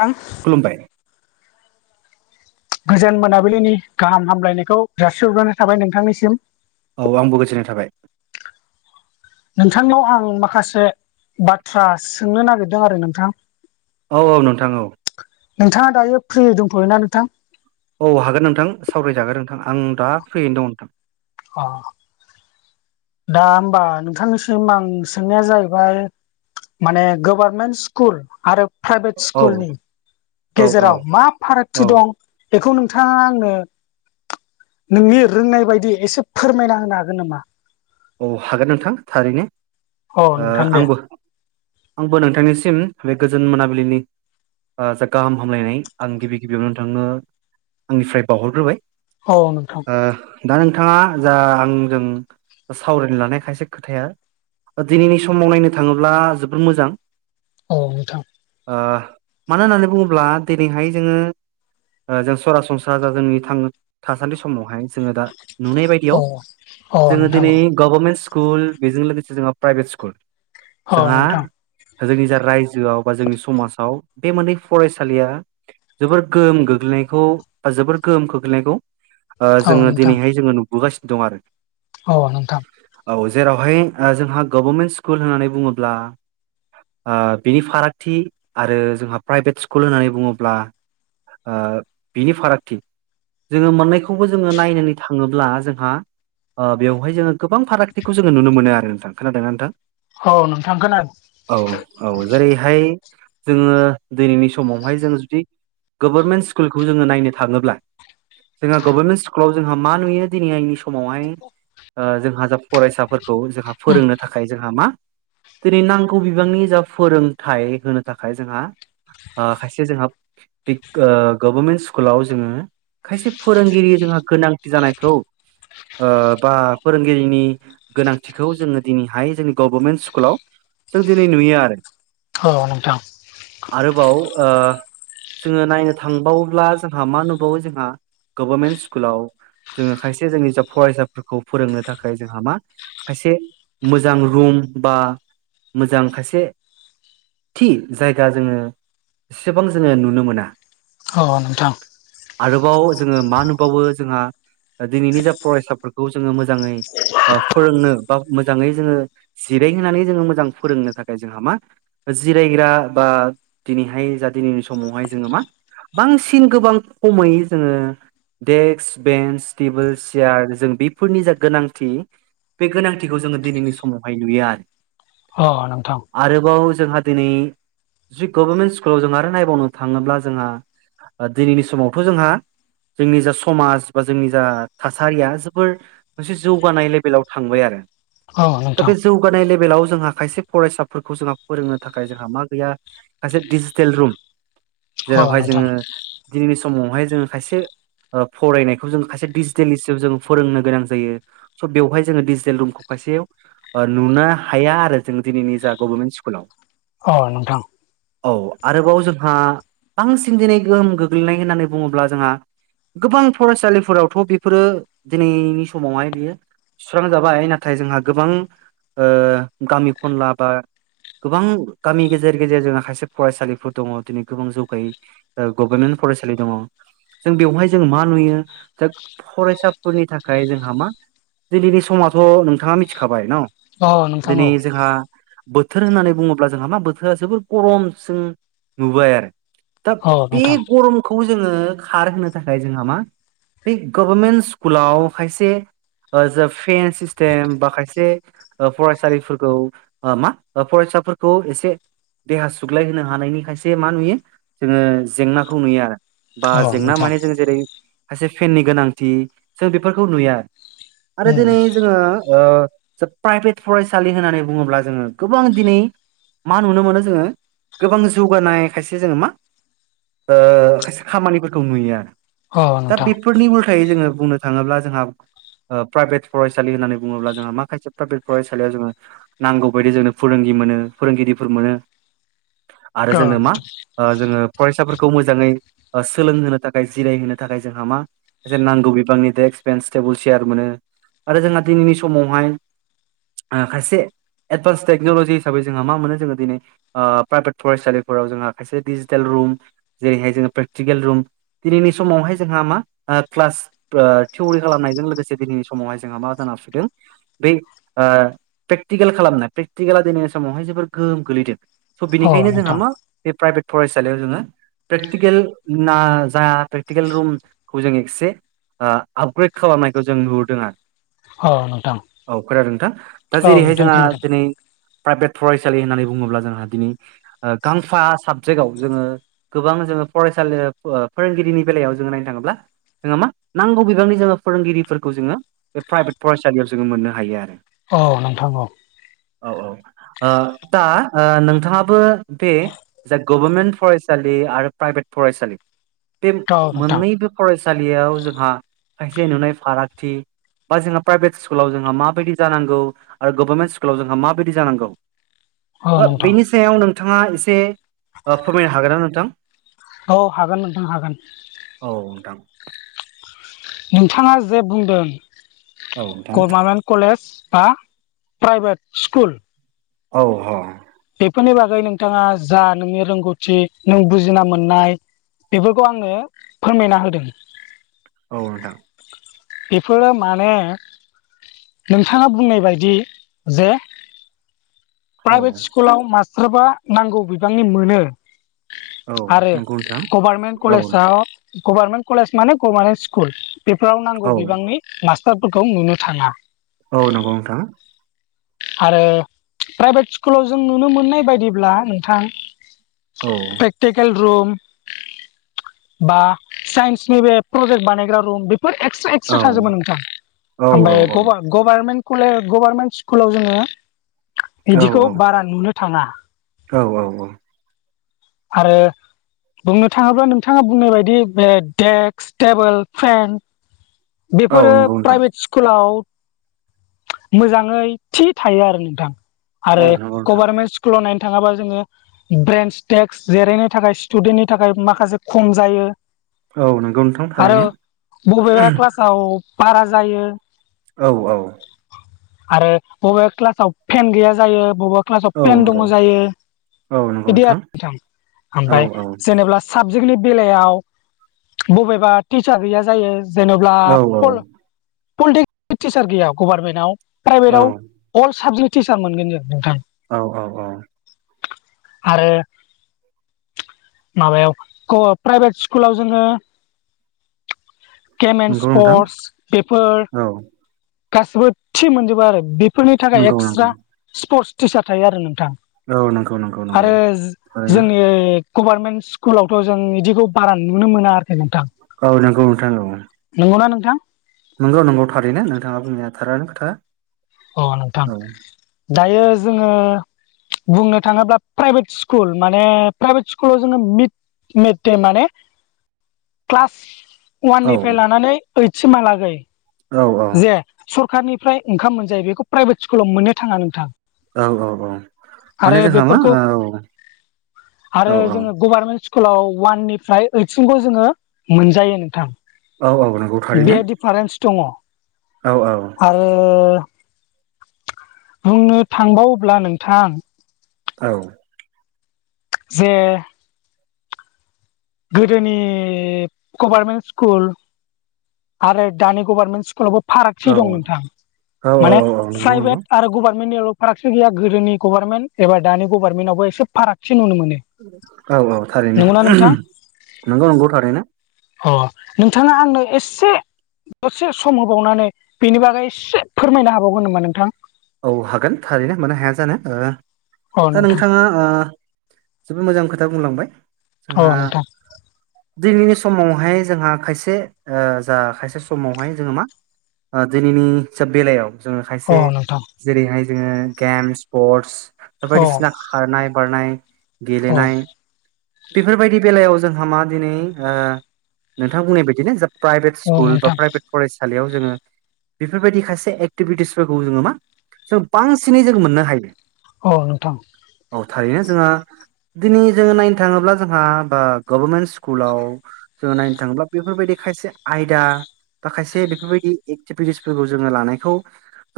नोंथां खुलुमबाय गोजोन मोनाबिलिनि गाहाम हामलायनायखौ जासिहरग्रोनाय थाबाय नोंथांनिसिम औ आंबो गोजोननाय थाबाय नोंथांनाव आं माखासे बाथ्रा सोंनो नागिरदों आरो नोंथां। औ औ नोंथां औ नोंथाङा दायो फ्रि दंथ'योना नोंथां? औ हागोन नोंथां सावरायजागोन नोंथां आं दा फ्रियैनो दं नोंथां। अ दा होमबा नोंथांनिसिम आं सोंनाया जाहैबाय माने गोभारनमेन्ट स्कुल आरो प्राइभेट औ स्कुलनि औ गेजेराव औ मा फारागथि दं? बेखौ नोंथाङा आंनो नोंनि रोंनाय बायदि एसे फोरमायना होनो हागोन नामा? औ हागोन नोंथां थारैनो औ ओ नोंथां दे आंबो आंबो नोंथांनिसिम बे गोजोन मोनाबिलिनि ओ जा गाहाम हामलायनाय आं गिबि गिबियावनो नोंथांनो आंनिफ्राय बावहरग्रोबाय। औ औ‌ नोंथां। ओ दा नोंथाङा जा आंजों सावरायनो लानाय खायसे खोथाया दिनैनि समाव नायनो थाङोब्ला जोबोर मोजां औ, नोंथां। ओ मानो होननानै बुङोब्ला दिनैहाय जोङो जों सरासनस्रा जा जोंनि थांना थासान्दि समावहाय जोङो दा नुनाय बायदियाव अ जोङो नों दिनै गोभारनमेन्ट स्कुल बेजों लोगोसे जोंहा प्राइभेट स्कुल औ जोंहा नोंथां जोंनि जा रायजोआव बा जोंनि समाजाव बे मोननै फरायसालिया जोबोर गोहोम गोग्लैनायखौ बा जोबोर गोहोम खोख्लैनायखौ ओ औ जोङो नोंथां दिनैहाय जोङो नुबोगासिनो दं आरो औ, नोंथां। औ जेरावहाय जोंहा गोभारमेन्ट स्कुल होननानै बुङोब्ला ओ बिनि फारागथि आरो जोंहा प्राइभेट स्कुल होननानै बुङोब्ला ओ बिनि फारागथि जोङो मोननायखौबो जोङो नायनानै थाङोब्ला जोंहा ओ बेवहाय जोङो गोबां फारागथिखौ जोङो नुनो मोनो आरो नोंथां। खोनादों ना नोंथां? औ नोंथां खोनादों औ औ जेरै बहाय जोङो दिनैनि समावहाय जों जुदि गोभारनमेन्ट स्कुलखौ जोङो नायनो थाङोब्ला जोंहा गोभार्नमेन्ट स्कुलाव जोंहा मा नुयो दिनै आंनि समावहाय ओ जोंहा जा फरायसाफोरखौ जोंहा उम फोरोंनो थाखाय जोंहा मा दिनै नांगौ बिबांनि जा फोरोंथाइ होनो थाखाय जोंहा ओ खायसे जोंहा बे ओ गोभार्मेन्ट स्कुलाव जोङो खायसे फोरोंगिरि जोंहा गोनांथि जानायखौ ओ बा फोरोंगिरिनि गोनांथिखौ जोङो दिनैहाय जोंनि गोभारनमेन्ट स्कुलाव जों दिनै नुयो आरो औ नोंथां। आरोबाव ओ जोङो नायनो थांबावोब्ला जोंहा मा नुबावो जोंहा गभर्मेन्ट स्कुलाव जोङो खायसे जोंनि जा फरायसा फोरखौ फोरोंनो थाखाय जोंहा मा खायसे मोजां रुम बा मोजां खायसे थि जायगा जोङो एसेबां जोङो नुनो मोना। अ अ नोंथां आरोबाव जोङो मा नुबावो जोंहा दिनैनि जा फरायसाफोर खौ जोङो मोजाङै ओ फोरोंनो बा मोजाङै जोङो जिरायहोनानै जोङो मोजां फोरोंनो थाखाय जोंहा मा जिरायग्रा बा दिनैहाय जा दिनैनि समावहाय जोङो मा बांसिन गोबां खमै जोङो डेक्स बेन्स टेबोल सियार जों बे फोरनि जा गोनांथि बे गोनांथिखौ जोङो दिनैनि समावहाय नुयो आरो। अ नोंथां। आरोबाव जोंहा दिनै जुदि गभर्नमेन्ट स्कुलाव जों आरो नायबावनो थाङोब्ला जोंहा दिनैनि समावथ' जोंहा जोंनि जा समाज बा जोंनि जा थासारिया जो बोर मोनसे जौगानाय लेभेलाव थांबाय आरो औ दा नोंथां बे जौ गानाय लेभेलाव जोंहा खायसे फरायसाफोरखौ जोंहा फोरोंनो थाखाय जोंहा मा गैया सासे डिजिटेल रुम औ जेरावहाय नोंथां जोङो दिनैनि समावहाय जोङो खायसे ओ फरायनायखौ जोङो खायसे डिजिटेलि जों फोरोंनो गोनां जायो स' बेवहाय जोङो डिजिटेल रुमखौ खायसेयाव नुनो हाया आरो जों दिनैनि जा गभर्नमेन्ट स्कुलाव। अ नोंथां। औ आरोबाव जोंहा बांसिन दिनै गोहोम गोग्लैनाय होननानै बुङोब्ला जोंहा गोबां फरायसालिफोरावथ' बेफोरो दिनैनि समावहाय बियो सुस्रांजाबाय नाथाय जोंहा गोबां ओ गामि खनला बा गोबां गामि गेजेर गेजेर जोंहा खायसे फरायसालिफोर दङ दिनै गोबां जौगायै गभर्मेन्ट फरायसालि दङ जों बेवहाय जों मा नुयो जा फरायसा फोरनि थाखाय जोंहा मा दिनैनि समाथ' नोंथाङा मिथिखाबाय न औ नोंथां दिनै जोंहा बोथोर होननानै बुङोब्ला जोंहा मा बोथोरा जोबोर गरमसिम नुबाय आरो। दा औ बे नोंथां गरमखौ जोङो खारहोनो थाखाय जोंहा मा बे गभारमेन्ट स्कुलाव खायसे जा फेन सिस्टेम बा खायसे ओ फरायसालिफोरखौ मा फरायसाफोरखौ एसे देहा सुग्लायहोनो हानायनि खायसे मा नुयो जोङो जेंनाखौ नुयो आरो। बा औ जेंना नोंथां माने जों जेरै खायसे फेननि गोनांथि जों बेफोरखौ नुयो आरो। आरो उम दिनै जोङो ओ जा प्राइभेट फरायसालि होननानै बुङोब्ला जोङो गोबां दिनै मा नुनो मोनो जोङो गोबां जौगानाय खायसे जोङो मा ओ खायसे खामानिफोरखौ नुयो आरो औ दा नोंथां बेफोरनि उल्थायै जोङो बुंनो थाङोब्ला जोंहा ओ प्राइभेट फरायसालि होननानै बुङोब्ला जोंहा माखासे प्राइभेट फरायसालियाव जोङो नांगौबायदि जोंनो फोरोंगिरि मोनो फोरोंगिरिफोर मोनो आरो औ जोंनो मा ओ जोङो फरायसाफोरखौ मोजाङै ओ सोलोंहोनो थाखाय जिरायहोनो थाखाय जोंहा मा खायसे नांगौ बिबांनि डेक्स बेन्स टेबोल चेयार मोनो आरो जोंहा दिनैनि समावहाय ओ खायसे एडभान्स टेक्न'लजि हिसाबै जोंहा मा मोनो जोङो दिनै ओ प्राइभेट फरायसालिफोराव जोंहा खायसे डिजिटेल रुम जेरैहाय जोङो प्रेकटिकेल रुम दिनैनि समावहाय जोंहा मा ओ क्लास ओ थिउरि खालामनायजों लोगोसे दिनैनि समावहाय जोंहा मा जाना फैदों बै ओ प्रेकटिकेल खालामनाय प्रेकटिकेला दिनैनि समावहाय जोबोर गोहोम गोलैदों। स' औ बिनिखायनो जोंहा नोंथां मा बे प्राइभेट फरायसालियाव जोङो प्रेकटिकेल ना जा प्रेकटिकेल रुमखौ जों एसे ओ आपग्रेड खालामनायखौ जों नुहुरदों आरो। औ नोंथां औ नोंथां औ खोनादों नोंथां दा जेरैहाय जोंहा खोनादों दिनै प्राइभेट फरायसालि होननानै बुङोब्ला जोंहा दिनै ओ गांफा साबजेक्टआव जोङो गोबां जोङो फरायसालि ओ फोरोंगिरिनि बेलायाव जोङो नायनो थाङोब्ला जोङो मा नांगौ बिबांनि जोङो फोरोंगिरिफोरखौ जोङो बे प्राइभेट फरायसालियाव जोङो मोननो हायो आरो। औ नोंथां औ। ओ दा नोंथाङाबो बे जा गभर्मेन्ट फरायसालि आरो प्राइभेट फरायसालि। बे औ नोंथां मोननैबो फरायसालियाव जोंहा खायसे नुनाय फारागथि बा जोंहा प्राइभेट स्कुलाव जोंहा माबायदि जानांगौ आरो गभारनमेन्ट स्कुलाव जोंहा माबायदि जांगौ औ नोंथां बेनि सायाव नोंथाङा एसे ओ फोरमायनो हागोन ना नोंथां? औ हागोन नोंथां हागोन औ नोंथां नोंथाङा जे बुंदों औ नोंथां गभमेन्ट कलेज बा प्राइभेट स्कुल औ औ बेफोरनि बागै नोंथाङा जा नोंनि रोंगौथि नों बुजिना मोननाय बेफोरखौ आंनो फोरमायना होदों। औ नोंथां बेफोरो माने नोंथाङा बुंनाय बायदि जे औ प्राइभेट स्कुलाव मास्टारफ्रा नांगौ बिबांनि मोनो औ आरो नंगौ नोंथां गभारमेन्ट औ कलेजाव गभारमेन्ट कलेज माने गभारनमेन्ट स्कुल बेफोराव नांगौ औ बिबांनि मास्टारफोरखौ नुनो थाङा। औ नंगौ नोंथां आरो प्राइभेट स्कुलाव जों नुनो मोननाय बायदिब्ला नोंथां औ प्रेक्टिकेल रुम बा साइन्सनि बे प्रजेक्ट बानायग्रा रुम बेफोर एक्सट्रा औ एक्सट्रा थाजोबो नोंथां ओमफ्राय औ औ गभारमेन्ट कले गभारनमेन्ट स्कुलाव जोङो बिदिखौ औ औ बारा नुनो थाङा। औ औ औ आरो बुंनो थाङोब्ला नोंथाङा बुंनाय बायदि बे डेक्स, टेबोल, फेन, औ बेफोरो नंगौ नोंथां प्राइभेट स्कुलाव मोजाङै थि थायो आरो नोंथां औ आरो नंगौ नोंथां गभारमेन्ट स्कुल लाव नायनो थाङाबा जोङो ब्रेन्स डेक्स जिरायनो थाखाय स्टुडेन्टनि थाखाय माखासे खम जायो। औ नोंगौ नोंथां थारैनो औ बारा जायो। औ औ आरो बबेबा क्लासाव फेन गैया जायो बबेबा क्लासाव औ पेन नंगौ दङ जायो औ नंगौ बिदि आरो नोंथां औ ओमफ्राय जेनेबा साबजेक्टनि बेलायाव बबेबा टिचार गैया जायो। जेनब्ला औ पल-पलिटिक्सनि टिचार गैया गभारमेन्टआव प्राइभेटआव अल साबजेक्ट टिचार मोनगोन जों नोंथां औ औ औ आरो माबायाव प्राइभेट स्कुलाव जोङो गेम एन्ड नंगौ नोंथां स्पर्टस बेफोर औ गाससिबो थि मोनजोबो आरो फोरनि थाखाय नंगौ नंगौ एक्सट्रा स्पर्टस टिचार थायो आरो नोंथां औ नंगौ नंगौ नंगौ आरो थारैनो जोंनि गभारनमेन्ट स्कुलावथ' जों बिदिखौ बारा नुनो मोना आरो नोंथां औ नंगौ नोंथां औ नंगौना नोंथां नंगौ नंगौ थारैनो नोंथाङा बुंनाय थारानो खोथा। अ नोंथां औ दायो जोङो बुंनो थाङोब्ला प्राइभेट स्कुल माने प्राइभेट स्कुलाव जोङो मिड मे माने क्लास औ वाननिफ्राय लानानै ओइटसिमहालागै औ जे सरखारनिफ्राय ओंखाम मोनजायो बेखौ प्राइभेट स्कुलाव मोननो थाङा नोंथां। औ औ औ आरो माने जोंहा मा बेफोरखौ औ औ आरो जो गभारनमेन्ट स्कुलाव ववाननिफ्राय ओइदसिमखौ जोङो मोनजायो नोंथां औ औ नंगौ थारैनो फारेन्स दङ औ औ आरो बुंनो थांबाव्ला नोंथां औ जे गोदोनि गभारमेन्ट स्कुल आरो दानि गभारमेन्ट स्कुलावबो फारागथि औ दं नोंथां औ माने औ औ नंगौ नंगौ प्राइभेट आरो गभारनमेन्टनियावल' फारागसो गैया गोदोनि गभारनमेन्ट एबा दानि गभारनमेन्टआवबो एसे फागथि नु मोनो औ औ थारैनो नंगौना नोंथां नंगौ नंगौ थारैनो अ नोंथाङा आंनो एसे दसे सम होबावनानै बेनि बागै एसे फोरमायनो हाबावगोन नामा नोंथां औ हागोन थारैनो मानो हाया जानो ओ औ दा नोंथां नोंथाङाओ जोबोद मोजां खोथा बुंलांबाय जोंहा औ नोंथां दिनैनि समावहाय जोंहा खायसे ओ जोंहा खायसे समावहाय जोङो मा ओ दिनैनि सोब बेलायाव जोङो खायसे औ नोंथां जेरैहाय जोङो गेमस स्पर्टस औ बायदिसिना खारनाय बारनाय औ गेलेनाय बेफोरबायदि बेलायाव जोंहा मा दिनै ओ नोंथाङा बुंनाय बायदिनो ज प्राइभेट औ स्कुल बा नोंथां प्राइभेट फरायसालियाव जोङो बेफोरबायदि खायसे एक्टिभिटिसफोरखौ जोङो मा जों बांसिनै जों मोननो हायो औ नोंथां औ थारैनो जोंहा दिनै जोङो नायनो थाङोब्ला जोंहा ओ बा गभारनमेन्ट स्कुलाव जोङो नायनो थाङोब्ला बेफोरबायदि खायसे आयदा माखायसे बेफोरबायदि एक्टिभिटिसफोरखौ जोङो लानायखौ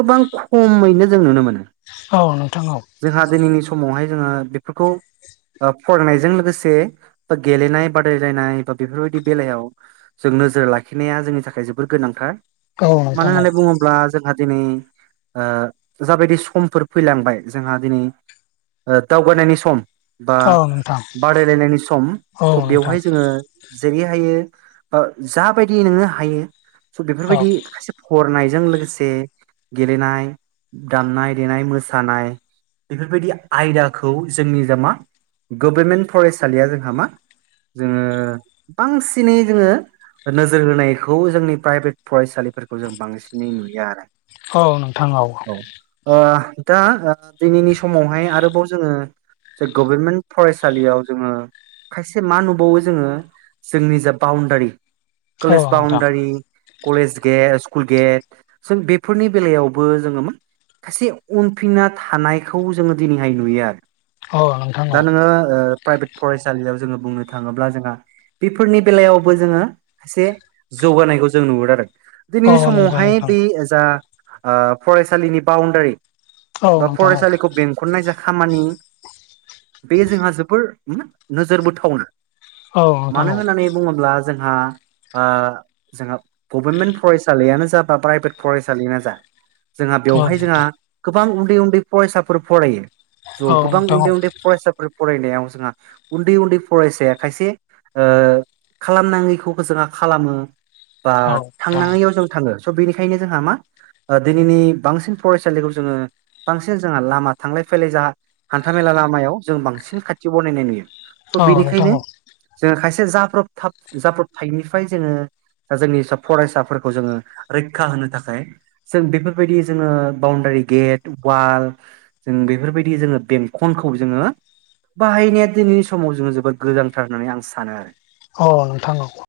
गोबां खमैनो जों नुनो मोनो औ नोंथां औ जोंहा दिनैनि समावहाय जोङो बेफोरखौ फरायनायजों लोगोसे ब गेलेनाय बादायलायनाय बा बेफोरबायदि बेलायाव जों नोजोर लाखिनाया जोंनि थाखाय जोबोर गोनांथार औ नोंथां औ मानो नोंथां होननानै बुङोब्ला जोंहा दिनै ओ जाबायदि समफोर फैलांबाय जोंहा दिनै ओ दावगानायनि सम बा औ नोंथां बादायलायनायनि सम औ स' बेवहाय नोंथां जोङो जेरै हायो ओ जाबायदि नोङो हायो स' औ बेफोरबायदि खायसे हरनायजों लोगोसे गेलेनाय दामनाय देनाय मोसानाय बेफोरबायदि आयदाखौ जोंनि द मा गभारमेन्ट फरायसालिया जोंहा मा जोङो बांसिनै जोङो नोजोर होनायखौ जोंनि प्राइभेट फरायसालिफोरखौ जों बांसिनै नुया आरो। औ नोंथां औ दा दिनैनि समावहाय आरोबाव जोङो जे गभर्मेन्ट फरायसालियाव जोङो खायसे मा नुबावो जोङो जोंनि जा boundary college boundary college gate school gate सों बेफोरनि बेलायाव बो जोङो खायसे उनफिनना थानायखौ जोङो दिनैहाय नुयो आरो। औ नोंथां दा औ नोङो प्राइभेट फरायसालियाव जोङो बुंनो थाङोब्ला जोंहा। बेफोरनि बेलायावबो जोङो सासे जौगानायखौ जों नुहुरदों आरो। दिनैनि औ नंगौ समावहाय नोंथां बे जा फरायसालिनि बाउणडारि औ बा नोंथां औ फरायसालिखौ बेंखननाय जा खामानि बे जोंहा जोबोर नोजोर बथावनो औ नोंथां औ मानो होननानै बुङोब्ला जोंहा जोंहा गभर्मेन्ट फरायसालियानो जा बा प्राइभेट फरायसालियानो जा जोंहा औ बेवहाय जोंहा नोंथां गोबां उन्दै उन्दै फरायसाफोर फरायो ज' औ गोबां नोंथां औ उन्दै उन्दै फरायसाफोर फरायनायाव जोंहा उन्दै उन्दै फरायसाया खायसे खालामनाङैखौ जोंहा खालामो बा औ नोंथां थांनाङैाव जों थाङो स' बेनिखायनो जोंहा मा दिनैनि बांसिन फरायसालिखौ जोङो बांसिन जोंहा लामा थांलाय फैलाय जों हान्थाामेला लामायाव जों बांसिन खाथियाव बनायनाय नुयो। थ' औ नोंथां बेनिखायनो औ जोङो खायसे जाब्रबथ जाब्रबथायनिफ्राय जोङो दा जोंनि फरायसाफोरखौ जोङो रैखा होनो थाखाय जों बेफोरबायदि जोङो बाउणडारि गेट वाल जों बेफोरबायदि जोङो बेंखनखौ जोङो बाहायनाया दिनैनि समाव जोङो जोबोद गोजांथार होननानै आं सानो आरो। अ नोंथांनाव